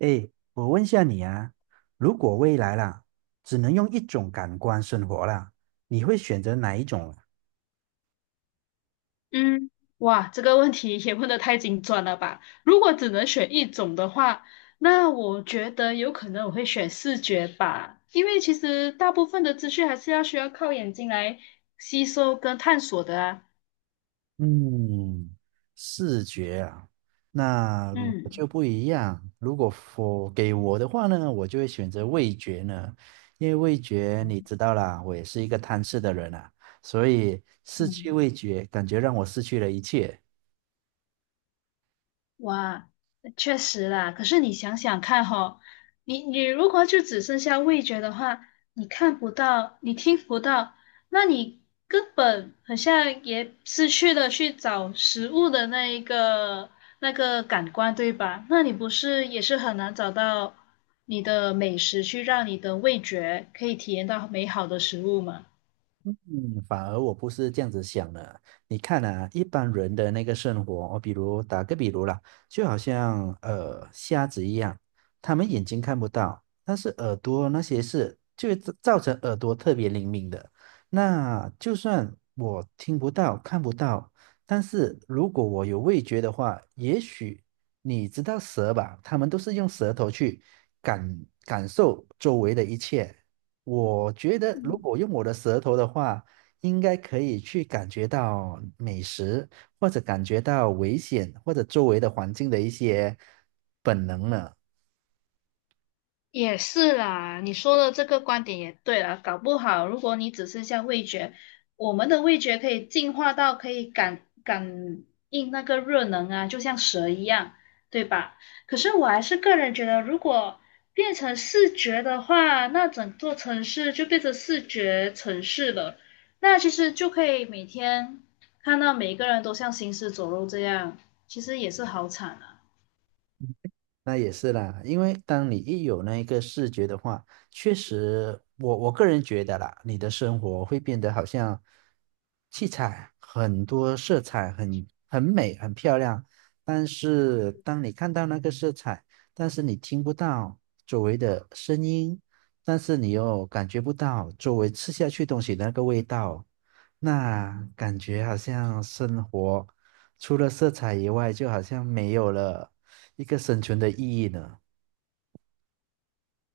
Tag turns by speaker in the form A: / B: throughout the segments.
A: 哎，我问下你啊，如果未来啦，只能用一种感官生活啦，你会选择哪一种啊？
B: 嗯，哇，这个问题也问得太精准了吧？如果只能选一种的话，那我觉得有可能我会选视觉吧，因为其实大部分的资讯还是要需要靠眼睛来吸收跟探索的啊。
A: 嗯，视觉啊。那如果
B: 嗯。
A: 就不一样。如果我给我的话呢，我就会选择味觉呢，因为味觉你知道啦，我也是一个贪吃的人啊，所以失去
B: 嗯
A: 味觉，感觉让我失去了一切。
B: 哇，确实啦。可是你想想看吼，你如果就只剩下味觉的话，你看不到，你听不到，那你根本好像也失去了去找食物的那个感官，对吧？那你不是也是很难找到你的美食去让你的味觉可以体验到美好的食物吗？
A: 嗯，反而我不是这样子想的啊。你看啊，一般人的那个生活，我比如打个比如啦，就好像瞎子一样，他们眼睛看不到，但是耳朵那些是就会造成耳朵特别灵敏的。那就算我听不到、看不到，但是如果我有味觉的话，也许你知道蛇吧，他们都是用舌头去感受周围的一切。我觉得如果用我的舌头的话，应该可以去感觉到美食，或者感觉到危险，或者周围的环境的一些本能呢。
B: 也是啦，你说的这个观点也对啦，搞不好如果你只剩下味觉，我们的味觉可以进化到可以感应那个热能啊，就像蛇一样，对吧？可是我还是个人觉得，如果变成视觉的话，那整座城市就变成视觉城市了。那其实就可以每天看到每一个人都像行尸走肉这样，其实也是好惨啊。
A: 那也是啦，因为当你一有那一个视觉的话，确实我我个人觉得啦，你的生活会变得好像七彩很多色彩很美很漂亮，但是当你看到那个色彩，但是你听不到周围的声音，但是你又感觉不到周围吃下去东西的那个味道，那感觉好像生活除了色彩以外，就好像没有了。一个生存的意义呢？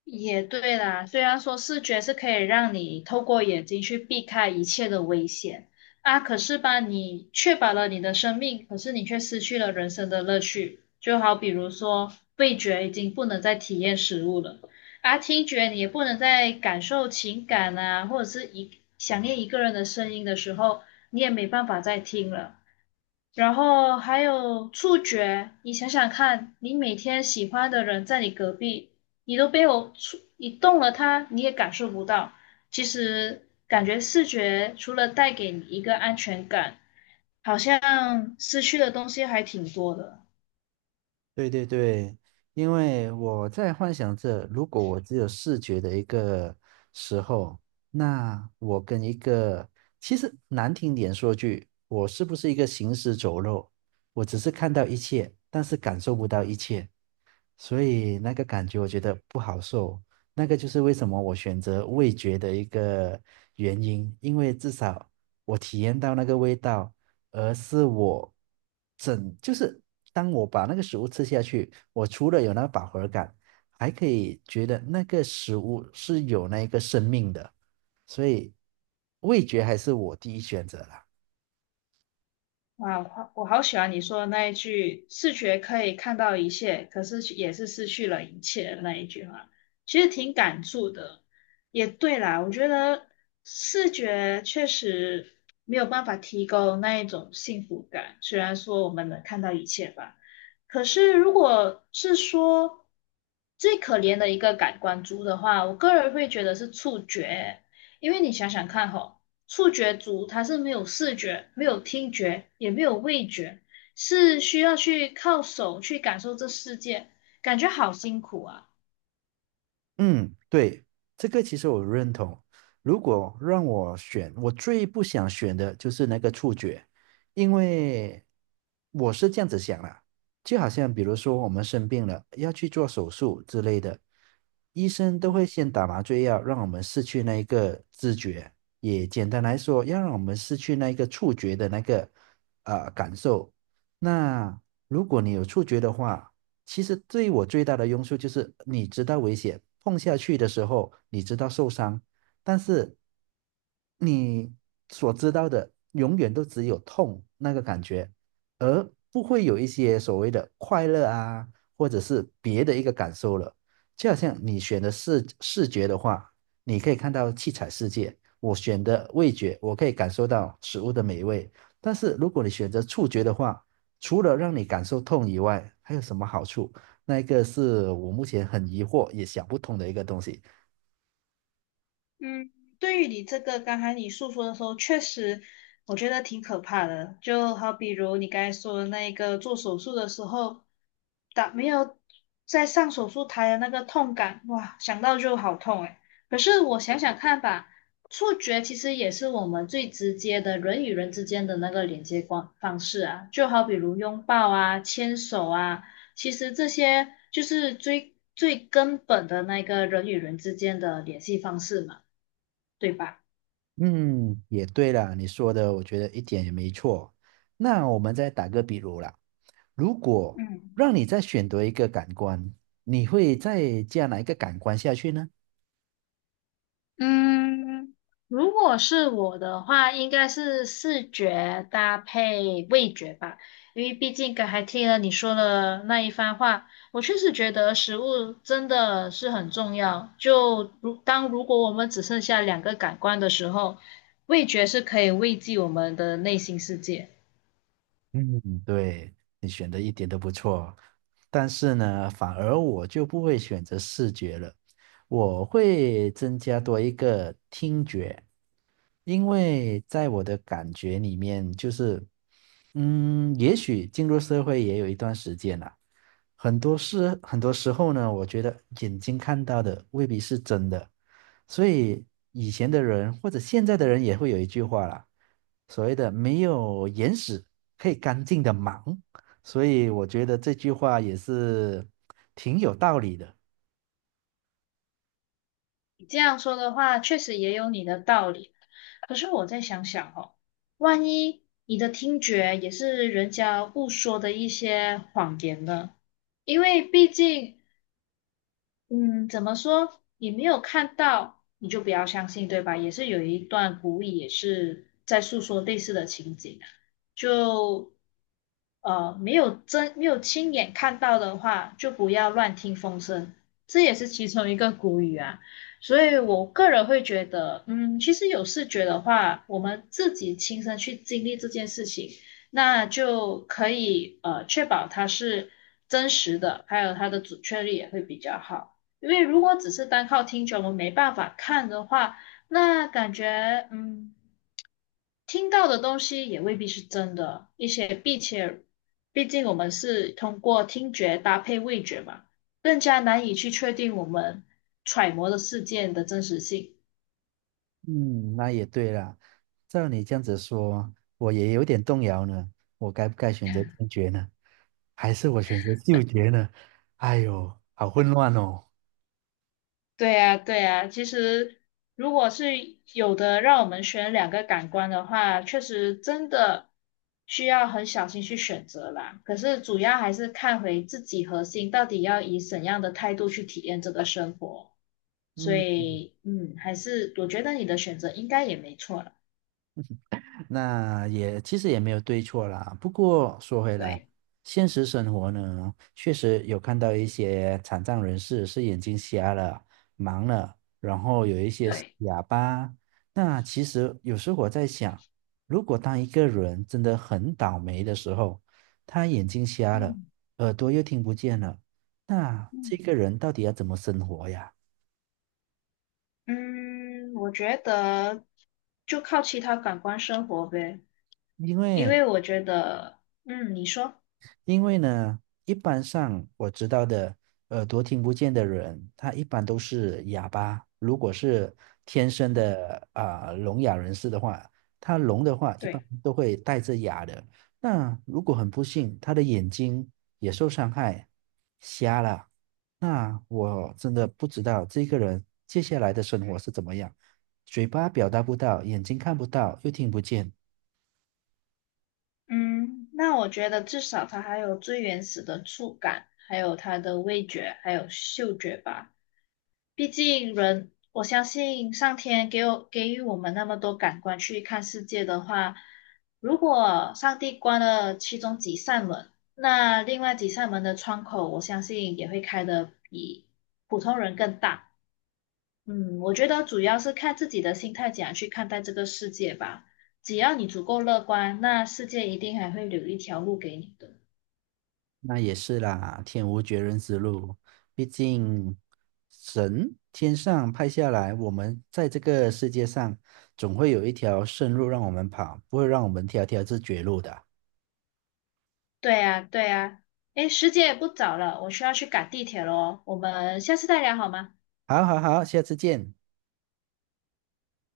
B: 也对啦，虽然说视觉是可以让你透过眼睛去避开一切的危险啊，可是吧，你确保了你的生命，可是你却失去了人生的乐趣。就好比如说，味觉已经不能再体验食物了，啊，听觉你也不能再感受情感啊，或者是想念一个人的声音的时候，你也没办法再听了。然后还有触觉，你想想看，你每天喜欢的人在你隔壁，你都没有触，你动了他，你也感受不到。其实感觉视觉除了带给你一个安全感，好像失去的东西还挺多的。
A: 对对对，因为我在幻想着，如果我只有视觉的一个时候，那我跟一个，其实难听点说句，我是不是一个行尸走肉？我只是看到一切，但是感受不到一切，所以那个感觉我觉得不好受。那个就是为什么我选择味觉的一个原因，因为至少我体验到那个味道。而是我整，就是当我把那个食物吃下去，我除了有那个饱和感，还可以觉得那个食物是有那一个生命的，所以味觉还是我第一选择啦。
B: 哇，我好喜欢你说的那一句“视觉可以看到一切，可是也是失去了一切”的那一句话，其实挺感触的。也对啦，我觉得视觉确实没有办法提供那一种幸福感，虽然说我们能看到一切吧，可是如果是说最可怜的一个感官猪的话，我个人会觉得是触觉，因为你想想看吼。触觉族它是没有视觉、没有听觉、也没有味觉，是需要去靠手去感受这世界，感觉好辛苦啊。
A: 嗯，对，这个其实我认同。如果让我选，我最不想选的就是那个触觉，因为我是这样子想啦，就好像比如说我们生病了，要去做手术之类的，医生都会先打麻醉药，让我们失去那一个知觉，也简单来说，要让我们失去那一个触觉的那个感受。那如果你有触觉的话，其实对我最大的用处就是你知道危险，碰下去的时候你知道受伤，但是你所知道的永远都只有痛那个感觉，而不会有一些所谓的快乐啊，或者是别的一个感受了。就好像你选的视觉的话，你可以看到七彩世界；我选的味觉，我可以感受到食物的美味。但是如果你选择触觉的话，除了让你感受痛以外，还有什么好处？那一个是我目前很疑惑也想不通的一个东西。
B: 嗯，对于你这个刚才你诉说的时候，确实我觉得挺可怕的。就好比如你刚才说的那个做手术的时候，打没有在上手术台的那个痛感，哇，想到就好痛诶。可是我想想看吧，触觉其实也是我们最直接的人与人之间的那个连接方式啊，就好比如拥抱啊、牵手啊。其实这些就是最最根本的那个人与人之间的联系方式嘛。对吧？
A: 嗯，也对啦，你说的我觉得一点也没错。那我们再打个比如啦，如果
B: 嗯
A: 让你再选择一个感官，你会再加哪一个感官下去呢？
B: 嗯，如果是我的话，应该是视觉搭配味觉吧，因为毕竟刚才听了你说的那一番话，我确实觉得食物真的是很重要。就如当如果我们只剩下两个感官的时候，味觉是可以慰藉我们的内心世界。
A: 嗯，对，你选的一点都不错，但是呢，反而我就不会选择视觉了，我会增加多一个听觉。因为在我的感觉里面，就是，嗯，也许进入社会也有一段时间了，很多事，很多时候呢，我觉得眼睛看到的未必是真的，所以以前的人或者现在的人也会有一句话啦，所谓的没有眼屎可以干净的忙，所以我觉得这句话也是挺有道理的。
B: 你这样说的话，确实也有你的道理。可是我再想想哦，万一你的听觉也是人家误说的一些谎言呢？因为毕竟嗯，怎么说？你没有看到，你就不要相信，对吧？也是有一段古语，也是在诉说类似的情景啊就没有没有亲眼看到的话，就不要乱听风声，这也是其中一个古语啊。所以我个人会觉得，嗯，其实有视觉的话，我们自己亲身去经历这件事情，那就可以确保它是真实的，还有它的准确率也会比较好。因为如果只是单靠听觉，我们没办法看的话，那感觉嗯，听到的东西也未必是真的，一些并且，毕竟我们是通过听觉搭配味觉嘛，更加难以去确定我们揣摩的事件的真实性。
A: 嗯，那也对了。照你这样子说，我也有点动摇呢。我该不该选择听觉呢？还是我选择嗅觉呢？哎呦，好混乱哦。
B: 对呀，对呀，其实如果是有的让我们选两个感官的话，确实真的需要很小心去选择啦。可是主要还是看回自己核心到底要以怎样的态度去体验这个生活。所
A: 嗯。
B: 以，嗯，还是我觉得你的选择应该也没错了。
A: 那也其实也没有对错啦。不过说回来，
B: 对，
A: 现实生活呢，确实有看到一些残障人士是眼睛瞎了、盲了，然后有一些是
B: 对。
A: 哑巴。那其实有时候我在想，如果当一个人真的很倒霉的时候，他眼睛瞎了，
B: 嗯
A: 耳朵又听不见了，那这
B: 嗯，
A: 个人到底要怎么生活呀？
B: 嗯，我觉得就靠其他感官生活呗，
A: 因
B: 因
A: 为
B: 为我觉得，嗯，你说，
A: 因为呢，一般上我知道的耳朵听不见的人，他一般都是哑巴。如果是天生的啊、聋哑人士的话，他聋的话一般
B: 对。
A: 都会带着哑的。那如果很不幸，他的眼睛也受伤害，瞎了，那我真的不知道这个人接下来的生活是怎么样。嘴巴表达不到，眼睛看不到，又听不见，
B: 嗯，那我觉得至少它还有最原始的触感，还有它的味觉，还有嗅觉吧。毕竟人，我相信上天给我给予我们那么多感官去看世界的话，如果上帝关了其中几扇门，那另外几扇门的窗口，我相信也会开的比普通人更大。嗯，我觉得主要是看自己的心态怎样去看待这个世界吧。只要你足够乐观，那世界一定还会留一条路给你的。
A: 那也是啦，天无绝人之路，毕竟神天上派下来，我们在这个世界上总会有一条生路让我们跑，不会让我们条条是绝路的。
B: 对啊，对啊。诶，时间也不早了，我需要去赶地铁了哦，我们下次再聊好吗？
A: 好好好，下次见。